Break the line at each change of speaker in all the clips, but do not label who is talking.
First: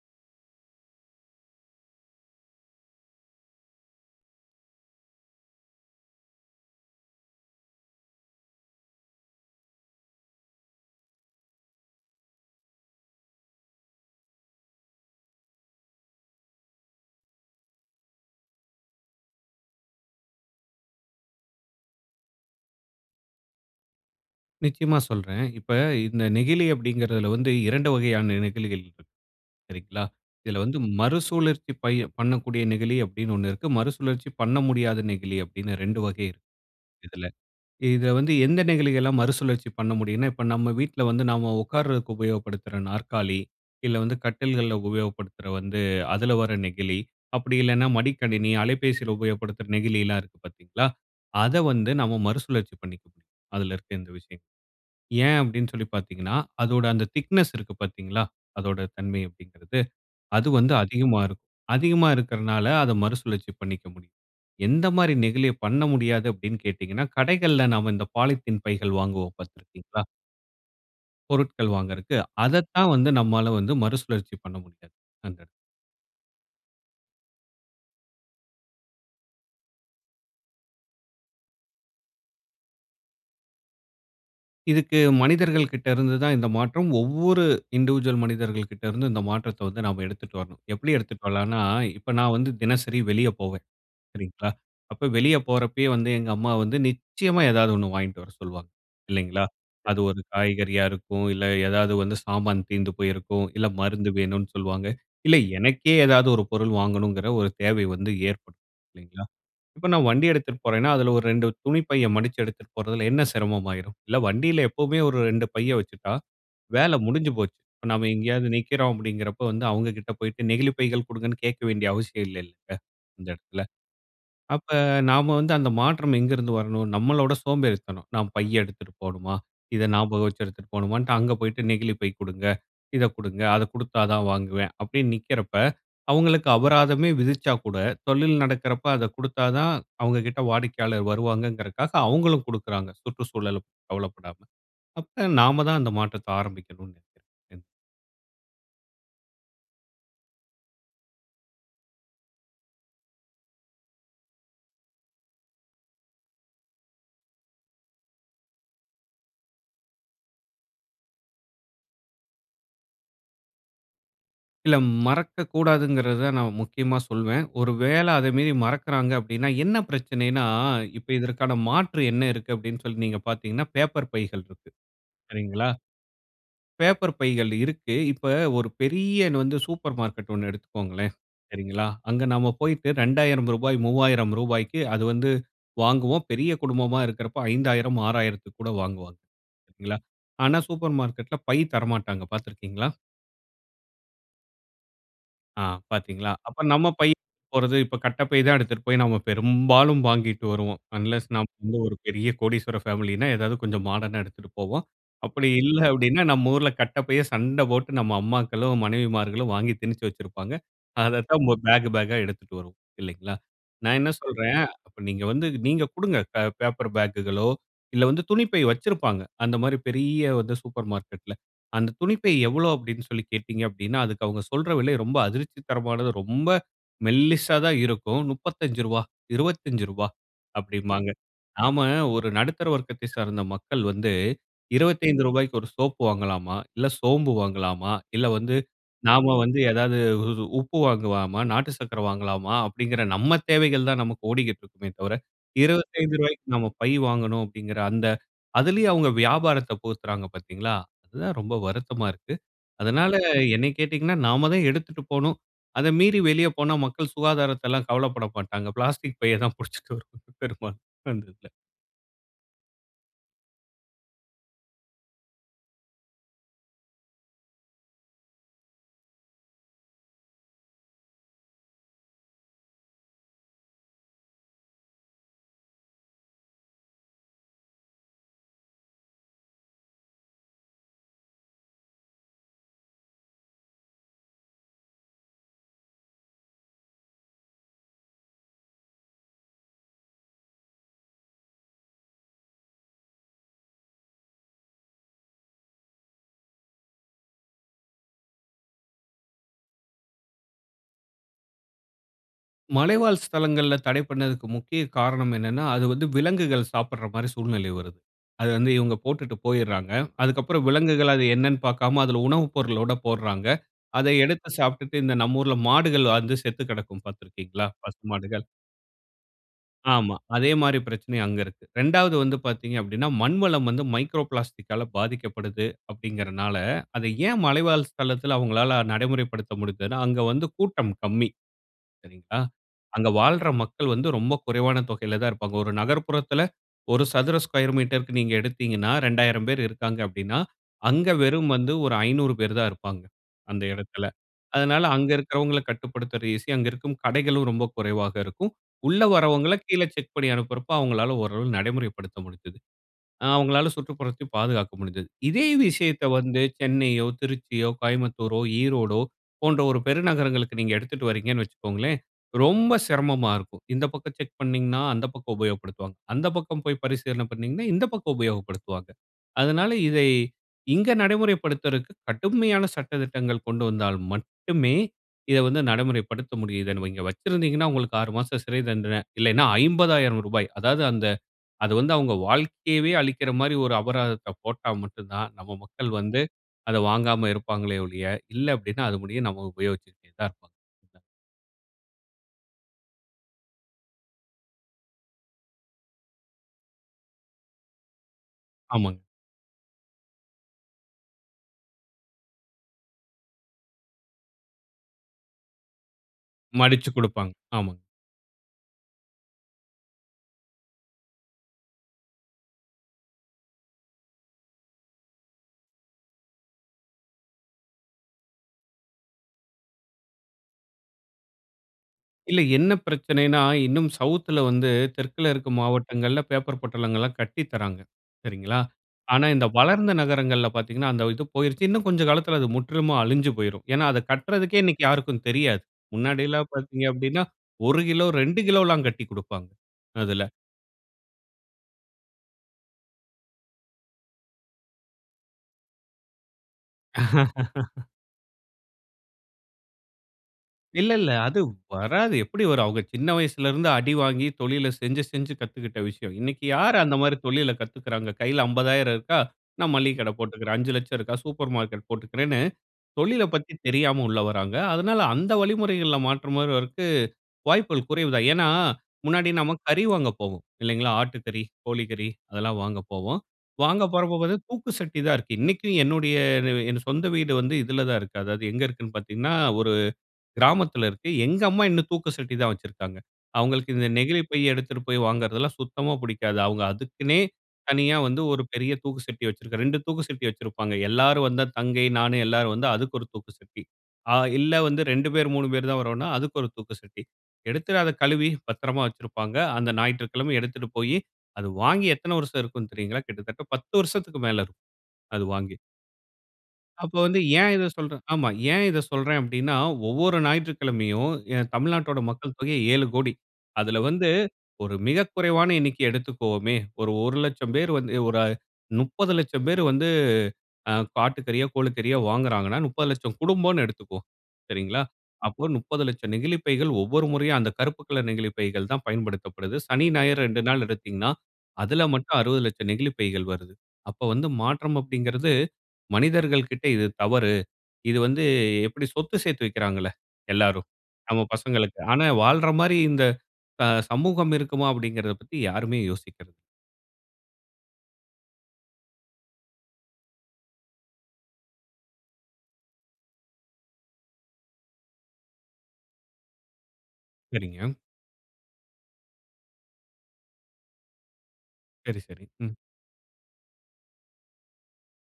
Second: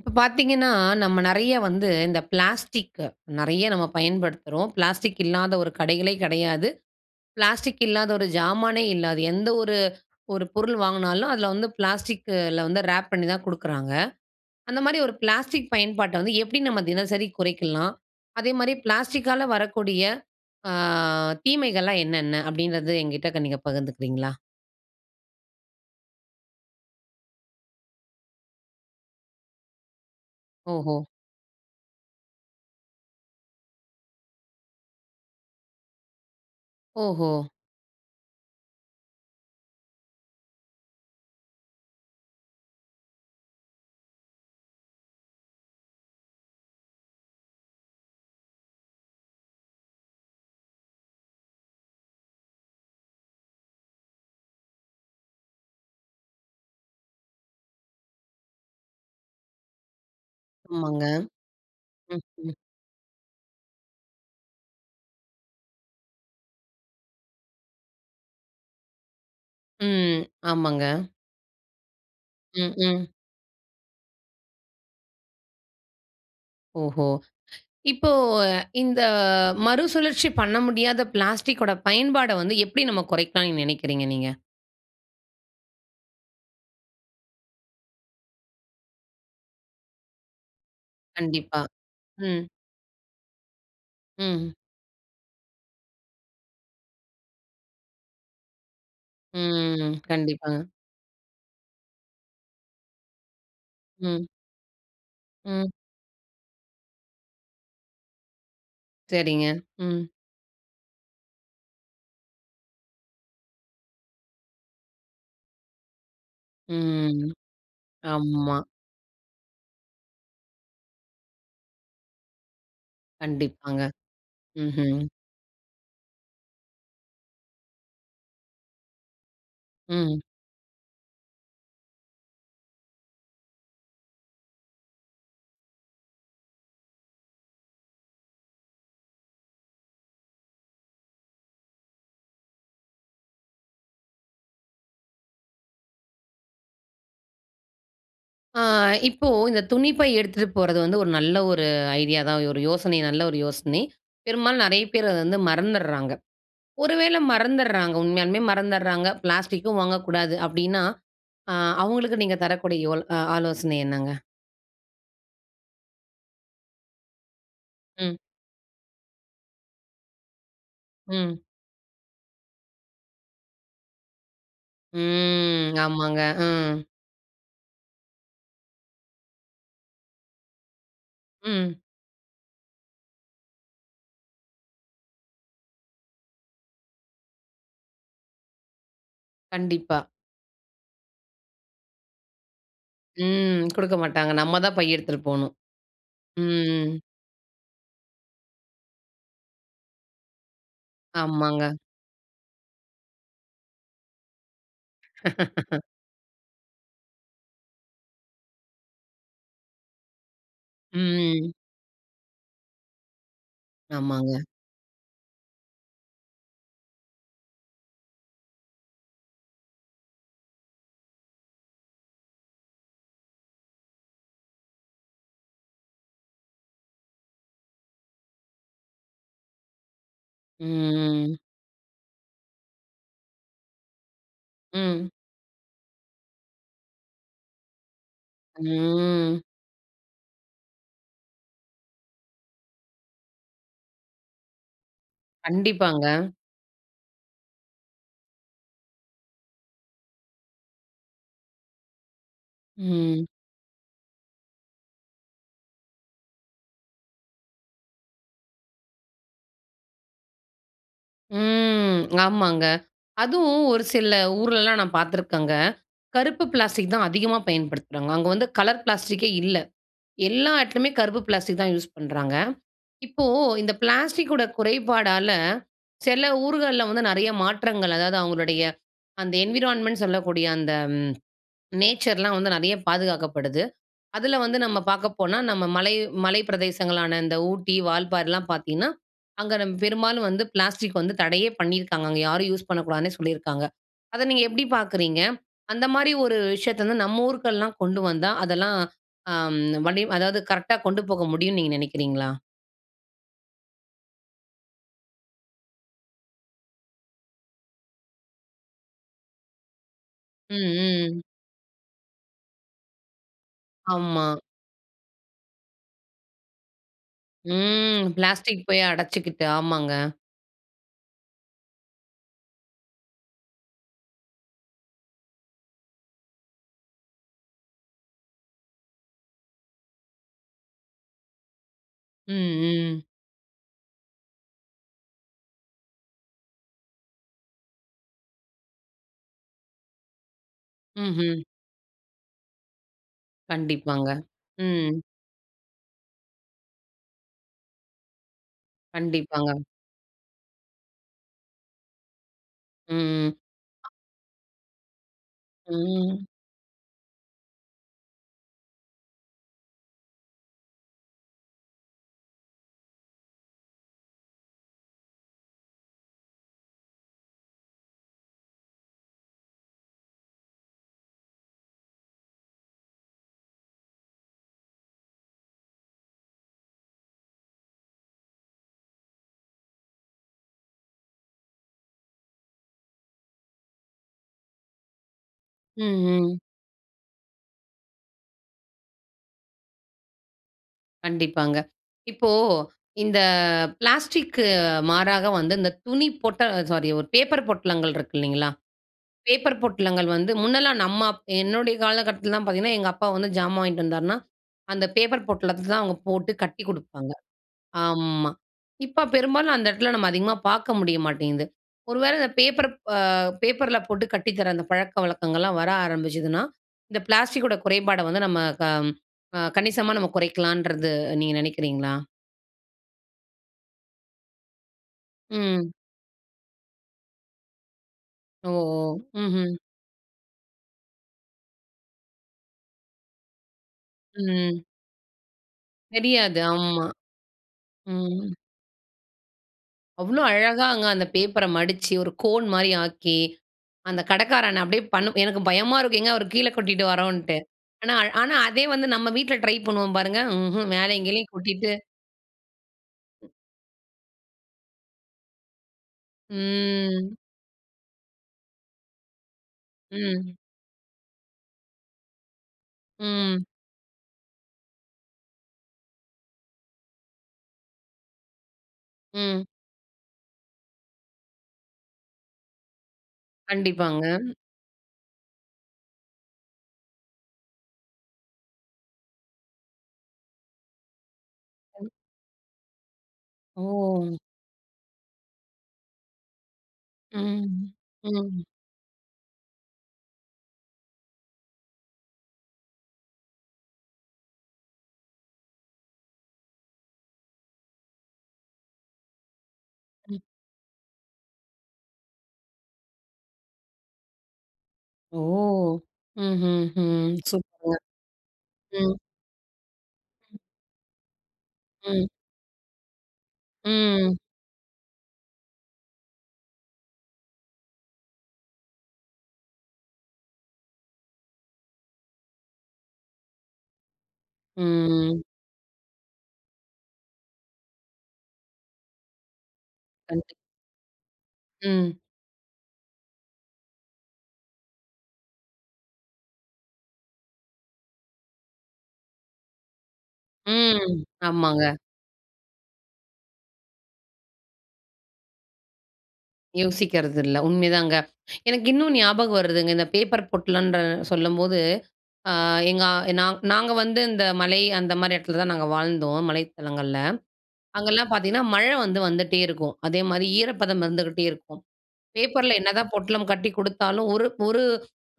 இப்போ பாத்தீங்கன்னா, நம்ம நெறைய வந்து இந்த பிளாஸ்டிக்க நெறைய நம்ம பயன்படுத்துறோம், பிளாஸ்டிக் இல்லாத 1 கடைகளே கிடையாது. பிளாஸ்டிக் இல்லாத ஒரு ஜாமானே இல்ல. அது எந்த ஒரு 1 பொருள் வாங்குனாலும், அதில வந்து பிளாஸ்டிக்குல வந்து ராப் பண்ணித்தான் குடுக்குறாங்க. அந்த மாரி ஒரு பிளாஸ்டிக் பயன்பாட்ட வந்து எப்டி நம்ம தினசரி குறைக்கலாம்? அதேமாரி பிளாஸ்டிக்கால வரக்கூடிய அ தீமைகள்லாம் என்னென்ன அப்படின்றது என்கிட்ட க நீங்க பகிர்ந்துக்குறீங்களா?
நிச்சயமா சொல்றேன். இப்ப இந்த நெகிழி அப்படிங்கிறதுல வந்து 2 வகையான நெகிழிகள் இருக்கு, சரிங்களா? இதில வந்து
ஓஹோ!
மறுசுழற்சி பய பண்ணக்கூடிய நெகிழி அப்டின்னு ஒண்ணு இருக்கு. மறுசுழற்சி பண்ண முடியாத நெகிழி அப்டின்னு 2 வகை இருக்கு. இதுல
ஓஹோ!
இத வந்து எந்த நெகிழிகள்லாம் மறுசுழற்சி பண்ண முடியுன்னா, இப்ப நம்ம வீட்ல வந்து நாம உக்கார்றதுக்கு உபயோகப்படுத்துற நாற்காலி இல்ல வந்து கட்டில்கள்ல உபயோகப்படுத்துற வந்து அதுல வர நெகிழி, அப்படி இல்லன்னா மடிக்கணினி, அலைபேசில உபயோகப்படுத்துற நெகிழி எல்லாம் இருக்கு பாத்தீங்களா, அத வந்து நம்ம மறுசுழற்சி பண்ணிக்க முடியும். அதில இருக்க இந்த விஷயங்கள. ஏன் அப்டின்னு சொல்லி பாத்தீங்கன்னா, அதோட அந்த திக்னெஸ் இருக்கு, பாத்தீங்களா? அதோட தன்மை அப்டிங்கிறது, அது வந்து
ஆமாங்க.
அதிகமா இருக்கும். அதிகமா
ம், ம்.
இருக்கறதனால அத மறுசுழற்சி பண்ணிக்க முடியும். எந்த மாதிரி நெகிழிய பண்ண முடியாது அப்டின்னு கேட்டீங்கன்னா, கடைகள்ல நாம இந்த பாலித்தீன் பைகள் வாங்குவோம், பாத்துருக்கீங்களா?
ம், ஆமாங்க.
பொருட்கள் வாங்குறதுக்கு
ம்,
அதத்தான் வந்து
ம்.
நம்மால வந்து மறுசுழற்சி பண்ண முடியாது. அந்த
ஓஹோ! இப்போ இந்த மறுசுழற்சி பண்ண முடியாத பிளாஸ்டிக்கோட பயன்பாடு வந்து எப்பிடி நம்ம குறைக்கலான்னு நினைக்கிறீங்க நீங்க?
இதுக்கு மனிதர்கள்கிட்ட இருந்து தான் இந்த மாற்றம் ஒவ்வொரு இன்டிவிஷூவல் மனிதர்கள்கிட்ட இருந்து, இந்த மாற்றத்த வந்து நாம் எடுத்துட்டு வரணும். எப்பிடி எடுத்துட்டு வரலான்னா,
கண்டிப்பா.
இப்ப நான்
ம்.
வந்து தினசரி வெளிய போவேன். சரிங்களா.
ம்.
அப்ப வெளிய போறப்பயே வந்து எங்க அம்மா வந்து நிச்சயமா ஏதாவது ஒன்னு வாங்கிட்டு வர சொல்வாங்க. இல்லைங்களா?
ம்.
அது ஒரு
கண்டிப்பாங்க.
காய்கறியா இருக்கும். இல்ல ஏதாவது வந்து சாமான் தீர்ந்து போயிருக்கும். இல்ல மருந்து
ம்.
வேணுனு சொல்வாங்க. இல்ல
ம்.
எனக்கே ஏதாவது ஒரு பொருள் வாங்கணும்ங்கிற ஒரு தேவை வந்து ஏற்படும். இல்லேங்களா?
சரிங்க.
இப்ப
ம்.
நான் வண்டி எடுத்துட்டுப்போறேன்னா அதில ஒரு 2 துணிப் பைய மடிச்சு எடுத்துட்டு போறதில்ல என்ன சிரமம் ஆயிரும்? இல்ல வண்டியில எப்பவுமே ஒரு 2 பைய வச்சுட்டா, வேல
ம், ம்.
முடிஞ்சுப் போச்சு. இப்ப நம்ம எங்கேயாவது
ஆமா.
நிக்கிறோம் அப்பிடிங்கிறப்போ வந்து, அவுங்கக்கிட்ட போயிட்டு, நெகிழிப்பைகள் கொடுங்கன்னு கேட்க வேண்டிய அவசியம் இல்லைல்லங்க, இந்த இடத்தில.
கண்டிப்பாங்க.
அப்ப
ம்ஹ்ம்.
நாம வந்து அந்த மாற்றம் எங்க இருந்து வரணும்? நம்மளோட சோம்பேறித்தனம். நாம் பை எடுத்துட்டுப் போணுமா? இத
ம்.
ஞாபகம் வச்சு எடுத்துட்டு போணுமான்ட்டு, அங்க போயிட்டு நெகிழி பை குடுங்க இத குடுங்க, அத குடுத்தா தான் வாங்குவேன். அப்பிடின்னு நிற்கிறப்ப, அவுங்களுக்கு அபராதமே விதிச்சாக்கூட, தொழில் நடக்கிறப்ப அத கொடுத்தா தான் அவுங்கக்கிட்ட வாடிக்கையாளர் வருவாங்கிறக்காக, அவுங்களும் குடுக்கிறாங்க. சுற்றுச்சூழலப்பத்தி கவலைப்படாம அப்ப நாம தான் அந்த மாற்றத்த ஆரம்பிக்கணும் நெனைக்கிறேன். [unintelligible]
அ இப்போ இந்த துணிப்பை எடுத்துட்டு போறது வந்து, ஒரு நல்ல ஒரு ஐடியா தான். ஒரு யோசனை நல்ல ஒரு யோசனை. பெரும்பாலும் நெறைய பேர் அத வந்து மறந்தர்றாங்க. ஒரு வேளை மறந்துருறாங்க உண்மையாலுமே, மறந்துருறாங்க. பிளாஸ்டிக்கும் வாங்கக்கூடாது அப்டீன்னா, அ அவங்களுக்கு நீங்க தரக்கூடிய யோ ஆலோசனை என்னங்க?
இல்ல மறக்கக்கூடாதென்குறது நான் முக்கியமா சொல்வேன். ஒரு வேளை
ம்.
அத மீறி மறக்குறாங்க அப்டீன்னா, என்ன பிரச்சனைனா இப்போ
ம்.
இதற்கான மாற்று என்ன இருக்குதுனு அப்டீன்னு, சொல்லி நீங்க பாத்தீங்கன்னா, பேப்பர் பைகள் இருக்கு. சரிங்களா.
ம், ஆமாங்க, அ.
பேப்பர் பைகள் இருக்கு. இப்போ ஒரு பெரிய வந்து சூப்பர் மார்க்கெட் ஒண்ணு எடுத்துக்கொள்ளுங்களேன்,
ம்.
சரிங்களா. அங்க நம்ப போயிட்டு ரூ.2000 ரூ.3000 க்கு அது வந்து வாங்குவோம். பெரிய குடும்பமா இருக்குறப ரூ.5000 ரூ.6000 த்திற்கு கூட வாங்குவாங்க.
கண்டிப்பா.
ஆனா, சூப்பர் மார்க்கெட்‌ல பை தரமாட்டாங்க பாத்து இருக்குறீர்களா?
ம். குடுக்க மாட்டாங்க, நம்ப தான் பை எடுத்துட்டு போகணும்.
ஆ பாத்தீங்களா, அப்ப நம்ப
ம்
பை போறது இப்ப கட்டப்பை தான் எடுத்துகிட்டு போய் நம்ப பெரும்பாலும் வாங்கிட்டு வருவோம். அன்லெஸ் நம்ப
ஆமாங்க.
வந்து ஒரு பெரிய கோடீஸ்வரர் ஃபேமிலினா, ஏதாவது கொஞ்சம் மாடர்னா எடுத்துட்டு போவோம். அப்படி இல்லனா, அப்படினா நம்ப ஊரில் கட்டைப்பையை சண்டை போட்டு நம்ப அம்மாக்களோ மனைவிமார்களோ வாங்கி திணிச்சி வச்சிருப்பாங்க. அத தான்
ம்.
பேக் பேக்கா எடுத்துட்டு வருவோம், இல்லங்களா. நான் என்ன
ஆமாங்க.
சொல்லுறேன். அப்ப நீங்க வந்து நீங்க குடுங்க பேப்பர் பேக்குகளோ, இல்ல வந்து துணிப்பை வைச்சிருப்பாங்க. அந்த மாதிரி பெரிய வந்து சூப்பர் மார்க்கெட்‌ல அந்த துணிப்பை எவ்வளவு அப்டீன்னு சொல்லி கேட்டீர்கள் அப்டீன்னா, அதற்கு அவங்க சொல்லுற விலை ரொம்ப அதிர்ச்சி தரமானது. ரொம்ப மெல்லிசா தான் இருக்கும். ரூ.35 ரூ.25 அப்படின்பாங்க.
ம்.
நம்ப ஒரு நடுத்தர வர்க்கத்த சார்ந்த மக்கள் வந்து "இருபத்தி
ம்.
அஞ்சி ரூபா க்கு ஒரு சோப் வாங்கலாமா இல்ல, சோம்பு வாங்கலாமா இல்ல வந்து நம்ப
ம்.
வந்து ஏதாவது உப்பு வாங்கலாமா, நாட்டு சர்க்கரை வாங்கலாமா" அப்டீங்குற நம்ப தேவைகள் தான் நமக்கு ஓடிக்கிட்டு இருக்குமே தவிர, இருபத்தி
கண்டிப்பாங்க.
அஞ்சி ரூபாய் க்கு நம்ப பை வாங்கனு அப்படீங்குற அந்த அதுலேயும் அவங்க வியாபாரத்த பாத்தீர்களா அதுதான் ரொம்ப வருத்தமா இருக்குது. அதுனால
ம்.
என்னைய கேட்டீங்கன்னா, நம்ப தான் எடுத்துட்டு போகணும். அத மீறி வெளியே போனா மக்கள் சுகாதாரத்த எல்லாம் கவலைப்பட மாட்டாங்க. பிளாஸ்டிக் பைய தான் பிடிச்சி வரும் பெரும்பாலும்
ம் ஆமாங்க. அதுவும் ஒரு சில ஊர்லலாம் நான் பாத்துருக்கேங்க, கருப்பு பிளாஸ்டிக் தான் அதிகமா பயன்படுத்துறாங்க. அங்க வந்து கலர் பிளாஸ்டிக்கே இல்ல. எல்லா இடத்துலயுமே கருப்பு பிளாஸ்டிக் தான் யூஸ் பண்ணுறாங்க. இப்போ இந்த பிளாஸ்டிக்கோட குறைபாடல்ல சில ஊர்கள்ல வந்து நெறைய மாற்றங்கள், அதாவது அவங்களுடைய அந்த என்விரான்மென்ட் சொல்லக்கூடிய அந்த நேச்சர்லாம் வந்து நெறைய பாதுகாக்கப்படுது. அதுல வந்து நம்ப பாக்க போனா நம்ப மலை மலை பிரதேசங்களான இந்த ஊட்டி, வால்பாறைலாம் பாத்தீங்கன்னா, அங்க நம்ப பெரும்பாலும் வந்து பிளாஸ்டிக் வந்து தடையே பண்ணியிருக்காங்க. அங்க யாரும் யூஸ் பண்ணக்கூடாதுன்னே சொல்லியிருக்காங்க. அத நீங்க எப்படி பாக்குறீங்க? அந்த மாதிரி ஒரு விஷயத்த வந்து நம்ப ஊருக்குலாம் கொண்டு வந்தா, அதெல்லாம் வடி அதாவது கரெக்டா கொண்டு போக முடியும்னு நீங்க நினைக்கிறீங்களா?
மலைவாழ் ஸ்தலங்கள்ல தடை பண்ணுதுக்கு முக்கிய காரணம் என்னனா, அது வந்து விலங்குகள் சாப்படுற மாரி சூழ்நிலை வருது. அத வந்து இவங்க போட்டுட்டு போய்றாங்க.
ம்,
அதுக்குப்புறம் விலங்குகள்
ம்.
அது என்னனு பார்க்காம அதுல உணவு பொருளோட போடுறாங்க. அதை
ஆமா.
எடுத்து சாப்ட்டுட்டு இந்த நம்ம ஊருல மாடுகள் வந்து செத்து கெடக்கும் பார்த்திருக்கிறீர்களா? பசு
ம்.
மாடுகள்.
பிளாஸ்டிக் போய் அடைச்சுக்கிட்டு ஆமாங்க.
ஆமா. அதே மாரி பிரச்சனை அங்கு இருக்கு. 2வது வந்து பார்த்தீங்க அப்டின்னா, மண்வளம் வந்து மைக்ரோ பிளாஸ்டிக்கால பாதிக்கப்படுது. அப்டிங்கறனால அதை ஏன் மலைவாழ் ஸ்தளத்துல அவங்களால நடைமுறைப்படுத்த முடிந்துன்னா, அங்க வந்து கூட்டம் கம்மி.
ம்,
சரிங்களா,
ம்.
அங்க வாழ்ற மக்கள் வந்து ரொம்ப குறைவான தொகையில தான் இருப்பாங்க. ஒரு நகர்ப்புறத்துல 1 சதுர ஸ்கேயர் மீட்டர்‌க்கு நீங்க எடுத்தீங்கன்னா, 2000 பேரு இருக்காங்க அப்டின்னா அங்க
ம்ஹ்ம்.
வெறும் வந்து ஒரு 500 பேரு தான் இருப்பாங்க. அந்த இடத்துல.
கண்டிப்பாங்க.
அதனால
ம்.
அங்க இருக்கறவங்கள கட்டுப்படுத்றது ஈசி, அங்க இருக்கும் கடைகளும் ரொம்ப குறைவாக இருக்கும். உள்ள வரவங்கள
கண்டிப்பாங்க.
கீழே செக் பண்ணி அனுப்புறப்போ அவங்களால ஓரளவு நடைமுறைப்படுத்த முடிஞ்சது. ஆ
ம், ம்.
அவங்களால சுற்றுப்புறத்த பாதுகாக்க முடிஞ்சது. இதே விஷயத்த
ம்.
வந்து சென்னையோ, திருச்சியோ, கோயம்புத்தூரோ, ஈரோடோ போன்ற ஒரு பெருநகரங்களுக்கு நீங்க எடுத்துட்டுவரிங்ன்னு வச்சுக்கோங்களேன், ரொம்ப சிரமமா இருக்கும். இந்த பக்கம் செக் பண்ணினீங்கன்னா, அந்த பக்கம் உபயோகப்படுத்துவாங்க. அந்த பக்கம் போய் பரிசீலனை பண்ணினீங்கன்னா, இந்த பக்கம் உபயோகப்படுத்துவாங்க. அதனால இதை இங்க நடைமுறைப்படுத்துறதுக்கு கடுமையான சட்ட திட்டங்கள் கொண்டு வந்தால் மட்டுமே, இத வந்து நடைமுறைப்படுத்த முடியுது. இங்க வச்சிருந்தீங்கன்னா உங்களுக்கு 6 மாச சிறை தண்டன இல்லன்னா ரூ.50,000 அதாது அந்த அது வந்து அவங்க வாழ்க்கையவே அழிக்கிற மாரி ஒரு அபராதத்த போட்டா மட்டும் தான். நம்ம மக்கள் வந்து
ம்ஹ்ம்.
அத வாங்காம இருப்பாங்களே ஒழிய, இல்ல அப்டின்னா, அது முடிய நம்ம உபயோகிச்சுட்டே தான் இருப்போம் அ.
கண்டிப்பாங்க. இப்போ, இந்த பிளாஸ்டிக் மாறாக வந்து இந்த துணி பொட்டல் சாரி ஒரு பேப்பர் பொட்டலங்கள் இருக்குல்லைங்களா?
ஆமாங்.
பேப்பர் பொட்டலங்கள் வந்து முன்னலாம் நம்ம என்னுடைய காலகட்டத்துலலாம் பார்த்தீங்கன்னா, எங்க அப்பா வந்து ஜாமான் வாங்கிட்டு வந்தாருன்னா, அந்த பேப்பர் பொட்டலத்த தான் அவங்க போட்டு கட்டிக்
மடிச்சுக்
குடுப்பாங்க.
குடுப்பாங்க. ஆமாங்.
ஆமா இப்ப பெரும்பாலும் அந்த இடத்துல நம்ம அதிகமா பார்க்க முடிய மாட்டேங்குது. ஒரு வேள இந்த பேப்பர் ஆ பேப்பரில போட்டு கட்டி தர அந்த பழக்கவழக்கங்கள்லாம் வர ஆரம்பிச்சுதுன்னா, இந்த பிளாஸ்டிக்கோட குறைபாட வந்து நம்ம க கணிசமா நம்ம குறைக்கலன்றது நீங்க நினைக்கிறீங்களா?
இல்ல என்ன பிரச்சனைன்னா, இன்னும் சவுத்‌ ல வந்து தெற்க்குல இருக்க
ம்.
மாவட்டங்கள்ல பேப்பர் பொட்டலங்கள்லாம் கட்டி தராங்க. சரிங்களா,
ஓஹோ!
ஆனா இந்த
ம்ஹ்ம்.
வளர்ந்த நகரங்கள்ல பார்த்தீங்கன்னா, அந்த இது போயிருச்சு இன்னும் கொஞ்சம் காலத்துல அது முற்றிமா அழிஞ்சு போயிரும். ஏனா, அத கட்றதுக்கே
ம்.
இன்னைக்கு யாருக்கும் தெரியாது.
தெரியாது
முன்னாடிலாம்
ஆமா.
பார்த்தீங்க அப்டின்னா 1 கிலோ,
ம்.
2 கிலோலாம் கட்டிக் கொடுப்பாங்க
அவ்வளோ
அதுல.
அழகாங்க அந்த பேப்பர மடிச்சு, ஒரு கோன் மாரி ஆக்கி. அந்த கடைக்காரண்ண அப்படியே பண்ணும் எனக்கு பயமா இருக்கும் எங்க அவரு கீழ கொட்டிடுவரோன்ட்டு. ஆனா-ஆனா அதே வந்து நம்ம வீட்ல ட்ரை பண்ணுவோம் பாருங்க ம்ஹ்ம்
இல்ல
மேலயும்
இல்ல
கீழயும்
அது
கொட்டிட்டு.
வராது எப்படி வரும்? அவங்க சின்ன வயசுல இருந்து அடி வாங்கி தொழில செஞ்சு, செஞ்சு கத்துக்கிட்ட விஷயம். இன்னைக்கு யாரு அந்த மாரி
ம்.
தொழில கத்துக்கிறாங்க? கையில ரூ.50,000 இருக்கா நான் மல்லிக கட
ம்.
போட்டுக்குறேன். ரூ.5,00,000 இருக்கா சூப்பர் மார்க்கெட் போட்டுக்குறேன்னு தொழில
ம்.
பத்தி தெரியாம உள்ள வராங்க. அதனால அந்த வழிமுறைகள்ல மாற்ற மாறுவதற்கு வாய்ப்புகள் குறைவு தான். ஏன்னா, முன்னாடி
ம்.
நம்ம கறி வாங்க போவோம் இல்லைங்களா? ஆட்டுக்கறி, கோழி கறி அதெல்லாம் வாங்க போவோம். வாங்க
கண்டிப்பாங்க.
போகறப்போ பார்த்த தூக்கு சட்டி தான் இருக்கு. இன்னைக்கு என்னுடைய சொந்த வீடு வந்து. இதுல தான் இருக்கு. அதாவது எங்க இருக்குன்னு பார்த்தீங்கன்னா ஒரு கிராமத்துல இருக்கு. எங்க அம்மா இன்னும்
[unintelligible]
தூக்கு சட்டி தான் வச்சுருக்காங்க. அவங்களுக்கு இந்த
ஓ!
நெகிழிப்பை எடுத்துட்டு போய் வாங்கறதுலாம் சுத்தமா புடிக்காது. அவங்க அதுக்குன்னே
ம்,
தனியா வந்து ஒரு
ம்.
பெரிய தூக்கு சட்டி வச்சுருக்க 2 தூக்கு சட்டி வச்சுருப்பாங்க. எல்லாரும் வந்தா தங்கை, நானு எல்லாரும் வந்தா அதுக்கு ஒரு தூக்கு சட்டி. ஆ, இல்ல வந்து 2 பேர் 3 பேர் தான் வறோன்னா அதுக்கு ஒரு தூக்கு சட்டி எடுத்துட்டு அத கழுவி பத்தரமா வச்சுருப்பாங்க. அந்த
ம்.
ஞாயிற்றுக்கிழமை எடுத்துட்டு போய் அது வாங்கி எத்தன வருஷம் இருக்கும் தெரியுங்களா? கிட்டத்தட்ட 10 வருசத்துக்கு மேல இருக்கும்
ஓ!
அது வாங்கி.
ம்ஹ்ம்,
அப்போ
ம்ஹ்ம்.
வந்து ஏன்
சூப்பர்ங்க!
இத சொல்றேன் ஆமா, ஏன் இத
ம்.
சொல்றேன் அப்டின்னா ஒவ்வொரு
ம்
ஞாயிற்றுக்கிழமையும் ஏன் தமிழ்நாட்டோட
ம்.
மக்கள் தொகை 7 கோடி. அதுல வந்து
ம்.
ஒரு மிக குறைவான எண்ணிக்கை எடுத்துக்கொவோமே. ஒரு 1,00,000 பேர் வந்து ஒரு அ 30,00,000 பேரு வந்து ஆ ஆட்டு கறியோ, கோழி கறியோ வாங்குறாங்கன்னா, 30,00,000 குடும்போம் எடுத்துக்குவோம். சரிங்களா?
ம்.
அப்போ 30,00,000 நெகிழிப் பைகள் ஒவ்வொரு முறையா அந்த கருப்புக்கலர் நெகிழிப்பைகள் தான் பயன்படுத்தப்படுது. சனி, ஞாயிறு
கண்டிப்ப
2 நாள் எடுத்தீங்கன்னா, அதுல
ம்.
மட்டும் 60,00,000 நெகிழிப் பைகள் வருது. அப்ப வந்து மாற்றம் அப்டிங்குறது மனிதர்கள்க்கிட்ட இது தவறு. இது வந்து எப்படி சொத்து சேர்த்து வைக்கிறாங்கள்ள எல்லாரும்
ம்.
நம்ம
ஆமாங்க.
பசங்களுக்கு. ஆனா வாழ்ற மாரி இந்த ஆ சமூகம் இருக்குமா அப்டிங்கறத பத்தி யாருமே யோசிக்கல.
யோசிக்கறதுல்ல உண்மைதாங்க. எனக்கு இன்னும் ஞாபகம் வருதுங்க, இந்த பேப்பர் பொட்டலன்ற சொல்லும்போது. ஆ எங்க நாங் நாங்க வந்து இந்த மலை அந்த மாரி இடத்துல தான் நாங்க வாழ்ந்தோம் மலைத்தளங்கள்ல.
சரிங்க.
அங்கலாம் பார்த்தீங்கன்னா, மழ வந்து வந்துட்டே இருக்கும், அதேமாரி ஈரப்பதம் இருந்துட்டே இருக்கும்.
சரி, சரி. ம்.
பேப்பர்ல என்னதான் பொட்டலம் கட்டிக் குடுத்தாலும் ஒரு ஒரு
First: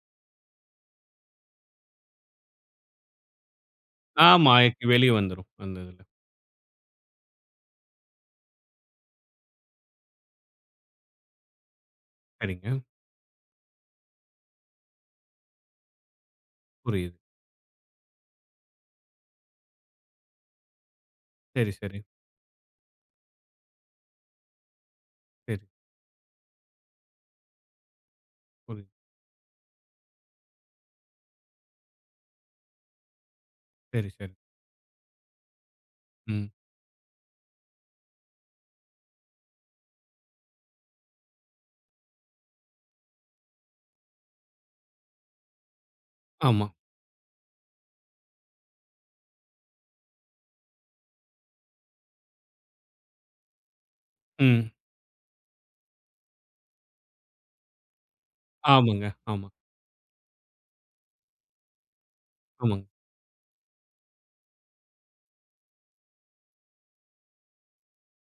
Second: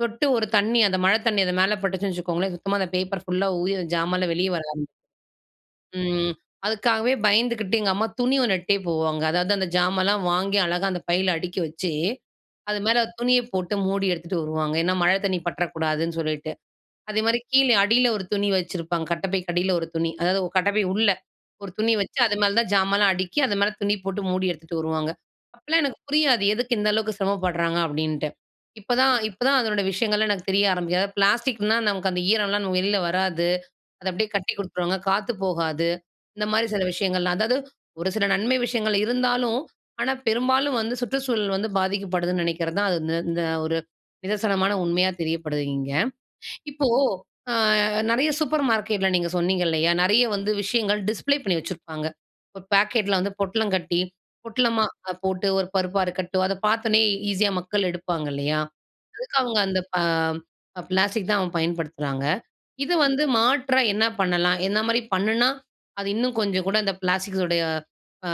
சொட்டு ஒரு தண்ணி அந்த மழ தண்ணி அது மேல பட்டுச்சுன்னு வச்சுக்கோங்களேன், சுத்தமா அந்த பேப்பர் ஃபுல்லா ஊறி அந்த ஜாமான்ல வெளிய
ஆமா.
வர
எக்கி
ஆரம்பிச்சு.
வெளியே வந்துரும் அந்த இதுல.
ம். அதுக்காவே பயந்துகிட்டு எங்க அம்மா துணி ஒன்ட்டே போவாங்க. அதாவது அந்த ஜாமல்லாம் வாங்கி அழகா அந்த பையில அடுக்கி வச்சு,
சரிங்க.
அது மேல துணிய போட்டு மூடி எடுத்துட்டு வருவாங்க. ஏன்னா, மழ தண்ணீ பற்றக்கூடாதுன்னு சொல்லிட்டு.
புரியிது.
அதே மாரி கீழ அடியில ஒரு துணி வச்சிருப்பாங்க, கட்டப்பைக்கு அடியில ஒரு துணி அதாவது கட்டப்பை உள்ள ஒரு
சரி,
துணி
சரி.
வச்சு, அது மேல தான் ஜாமான்லாம் அடுக்கி அது மேல துணி போட்டு மூடி எடுத்துட்டு வருவாங்க.
சரி.
அப்போலாம் எனக்கு புரியாது, எதுக்கு இந்த அளவுக்கு சிரமப்படுறாங்க அப்படின்ட்டு.
புரியிது.
இப்பதான் இப்பதான் அதனோட விஷயங்கள்லாம் எனக்கு தெரிய ஆரம்பிக்கது. பிளாஸ்டிக்னா நமக்கு அந்த ஈரம்லாம் வெளியில வராது, அத
சரி,
அப்படியே
சரி.
கட்டி குடுத்துருவாங்க, காத்து போகாது. இந்த
ம்.
மாரி சில விஷயங்கள்லாம் அதாவது ஒரு சில நன்மை விஷயங்கள் இருந்தாலும். ஆனா, பெரும்பாலும் வந்து சுற்றுச்சூழல் வந்து பாதிக்கப்படுதுன்னு நினைக்கிறது தான். அது இந்த இந்த ஒரு நிதர்சனமான உண்மையா தெரியப்படுது இங்க.
ஆமா.
இப்போ, ஆ நெறைய சூப்பர் மார்க்கெட்டில நீங்க சொன்னீங்க இல்லையா? நெறைய வந்து விஷயங்கள் டிஸ்ப்ளே பண்ணி வச்சிருப்பாங்க. ஒரு பேக்கெட்டில வந்து பொட்டலம் கட்டி
ம்.
பொட்டலமா போட்டு, ஒரு பருப்பா இருக்கட்டும். அத பார்த்தோனே ஈஸியா மக்கள் எடுப்பாங்கல்லையா?
ஆமாங்க,
அதுக்கு
ஆமா.
அவங்க அந்த அ பிளாஸ்டிக் தான் அவங்க பயன்படுத்துறாங்க.
ஆமாங்.
இத வந்து மாற்றா என்ன பண்ணலாம்? என்ன மாரி பண்ணுனா அது இன்னும் கொஞ்சம் கூட அந்த பிளாஸ்டிக்ஸோடைய ஆ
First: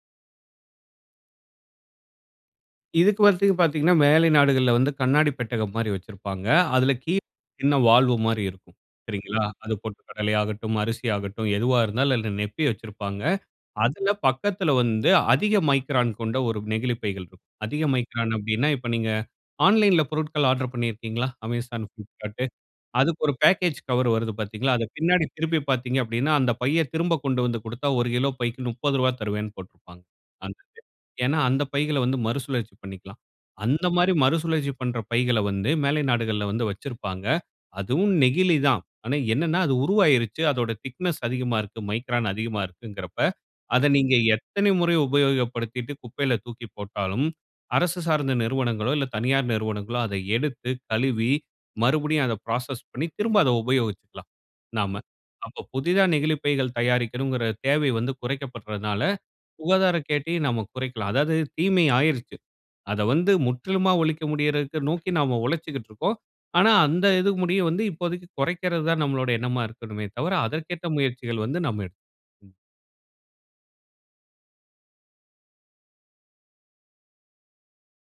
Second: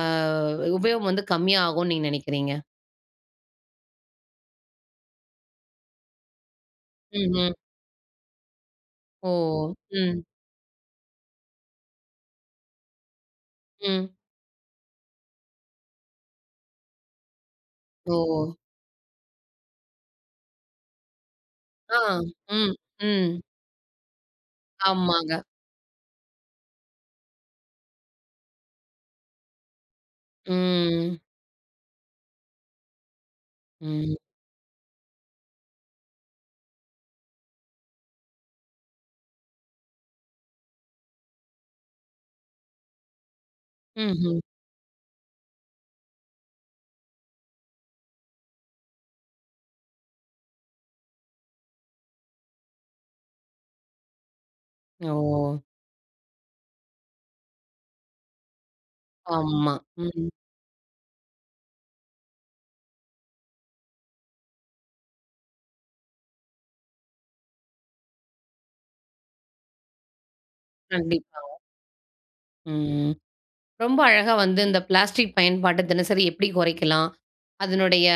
உபயோகம் வந்து கம்மியா ஆகுனு நீங்க நெனைக்கிறீங்க?
இதுக்கு வர்றதுக்கு பாத்தீங்கன்னா, மேலை நாடுகள்ல வந்து கண்ணாடிப் பெட்டகம் மாரி வச்சிருப்பாங்க. அதில கீழ
ம், அ.
சின்ன வால்வு மாரி இருக்கும்.
ஓ!
சரிங்களா! அது பொட்டுக்
ம்.
கடலையாகட்டும், அரிசி ஆகட்டும், எதுவா இருந்தாலும் அதுல நிரப்பி வச்சிருப்பாங்க. அதில
ம்.
பக்கத்தில வந்து அதிக மைக்ரான் கொண்ட ஒரு நெகிழிப் பைகள் இருக்கும். அதிக மைக்ரான்
ஓ!
அப்பிடின்னா, இப்ப நீங்க ஆன்லைன்ல பொருட்கள் ஆர்ட்ரு பண்ணியிருக்கீங்களா? Amazon,
ஆ,
Flipcartடு.
ம்,
அதுக்கு ஒரு
ம்.
பேக்கேஜ் கவர் வருது பாத்தீங்களா! அத பின்னாடி
ஆமாங்க.
திருப்பி பாத்தீங்க அப்பிடின்னா, அந்த பைய திரும்ப கொண்டு வந்து குடுத்தா 1 கிலோ பைக்கு ரூ. 30 தருவேன்னு போட்டிருப்பாங்க. [unintelligible]
ம்.
ஏன்னா, அந்த பைகள வந்து மறுசுழற்சி பண்ணிக்கலாம். அந்தமாரி
ம்.
மறுசுழற்சி பண்ற பைகள வந்து மேலை நாடுகள்ல வந்து வச்சிருப்பாங்க. அதுவும் நெகிழி தான். ஆனா, என்னன்னா, அது உருவாயிருச்சு. அதோட திக்னஸ் அதிகமா இருக்கு. மைக்ரான் அதிகமா இருக்குங்கிறப்ப, அத நீங்க
ம்ஹ்ம்.
எத்தனை முறை உபயோகப்படுத்திட்டு குப்பையில தூக்கி போட்டாலும், அரசு சார்ந்த நிறுவனங்களோ! இல்ல தனியார் நிறுவனங்களோ! அத எடுத்து கழுவி மறுபடியும் அத ப்ராசஸ் பண்ணி, திரும்ப அத உபயோகிச்சிக்கலாம் நாம.
ஓ!
அப்ப புதிதா நெகிழிப்பைகள் தயாரிக்கணுங்கிற தேவை வந்து குறைக்கப்பட்றனால,
ஆமா,
சுகாதார
ம்.
கேட்டயும் நாம குறைக்கலாம். அதாவது தீமை ஆயிருச்சு. அத வந்து முற்றிலுமா ஒழிக்க முடியிறதுக்கு நோக்கி நாம உழச்சிக்கிட்டுருக்கோம். ஆனா, அந்த இது முடிய வந்து இப்போதைக்கு கொறைக்கிறது தான் நம்மளோடைய எண்ணமா இருக்கணுமே தவிர, அதற்கேற்ற
கண்டிப்பா.
முயற்சிகள் வந்து நம்ம எடுத்து ம்.
ம். ரொம்ப அழகா வந்து இந்த பிளாஸ்டிக் பயன்பாட்ட தினசரி எப்டி கொறைக்கலாம்? அதனுடைய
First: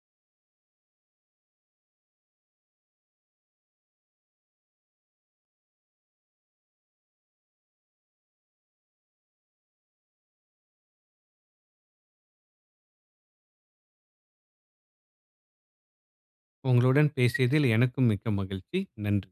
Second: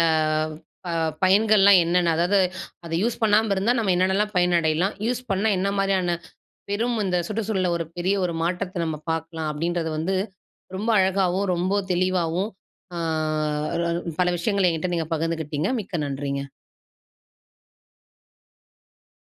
அ பயன்கள்லாம் என்னன்ன! அதாவது, அத "யூஸ் பண்ணாம இருந்தா நம்ம என்னான்னலாம் பயனடையலாம். யூஸ் பண்ணா என்னா மாரியான பெரும் இந்த சுற்றுச்சூழல்ல ஒரு பெரிய ஒரு மாற்றத்த நம்ம பாக்கலாம்," அப்டின்றத வந்து ரொம்ப அழகாவும், ரொம்ப தெளிவாவும், ஆ அதாவது பல விஷயங்கள என்ட்ட நீங்க பகிர்ந்துகிட்டீங்க. மிக்க நன்றிங்க.
உங்களுடன் பேசியதில் எனக்கும் மிக்க மகிழ்ச்சி. நன்றி.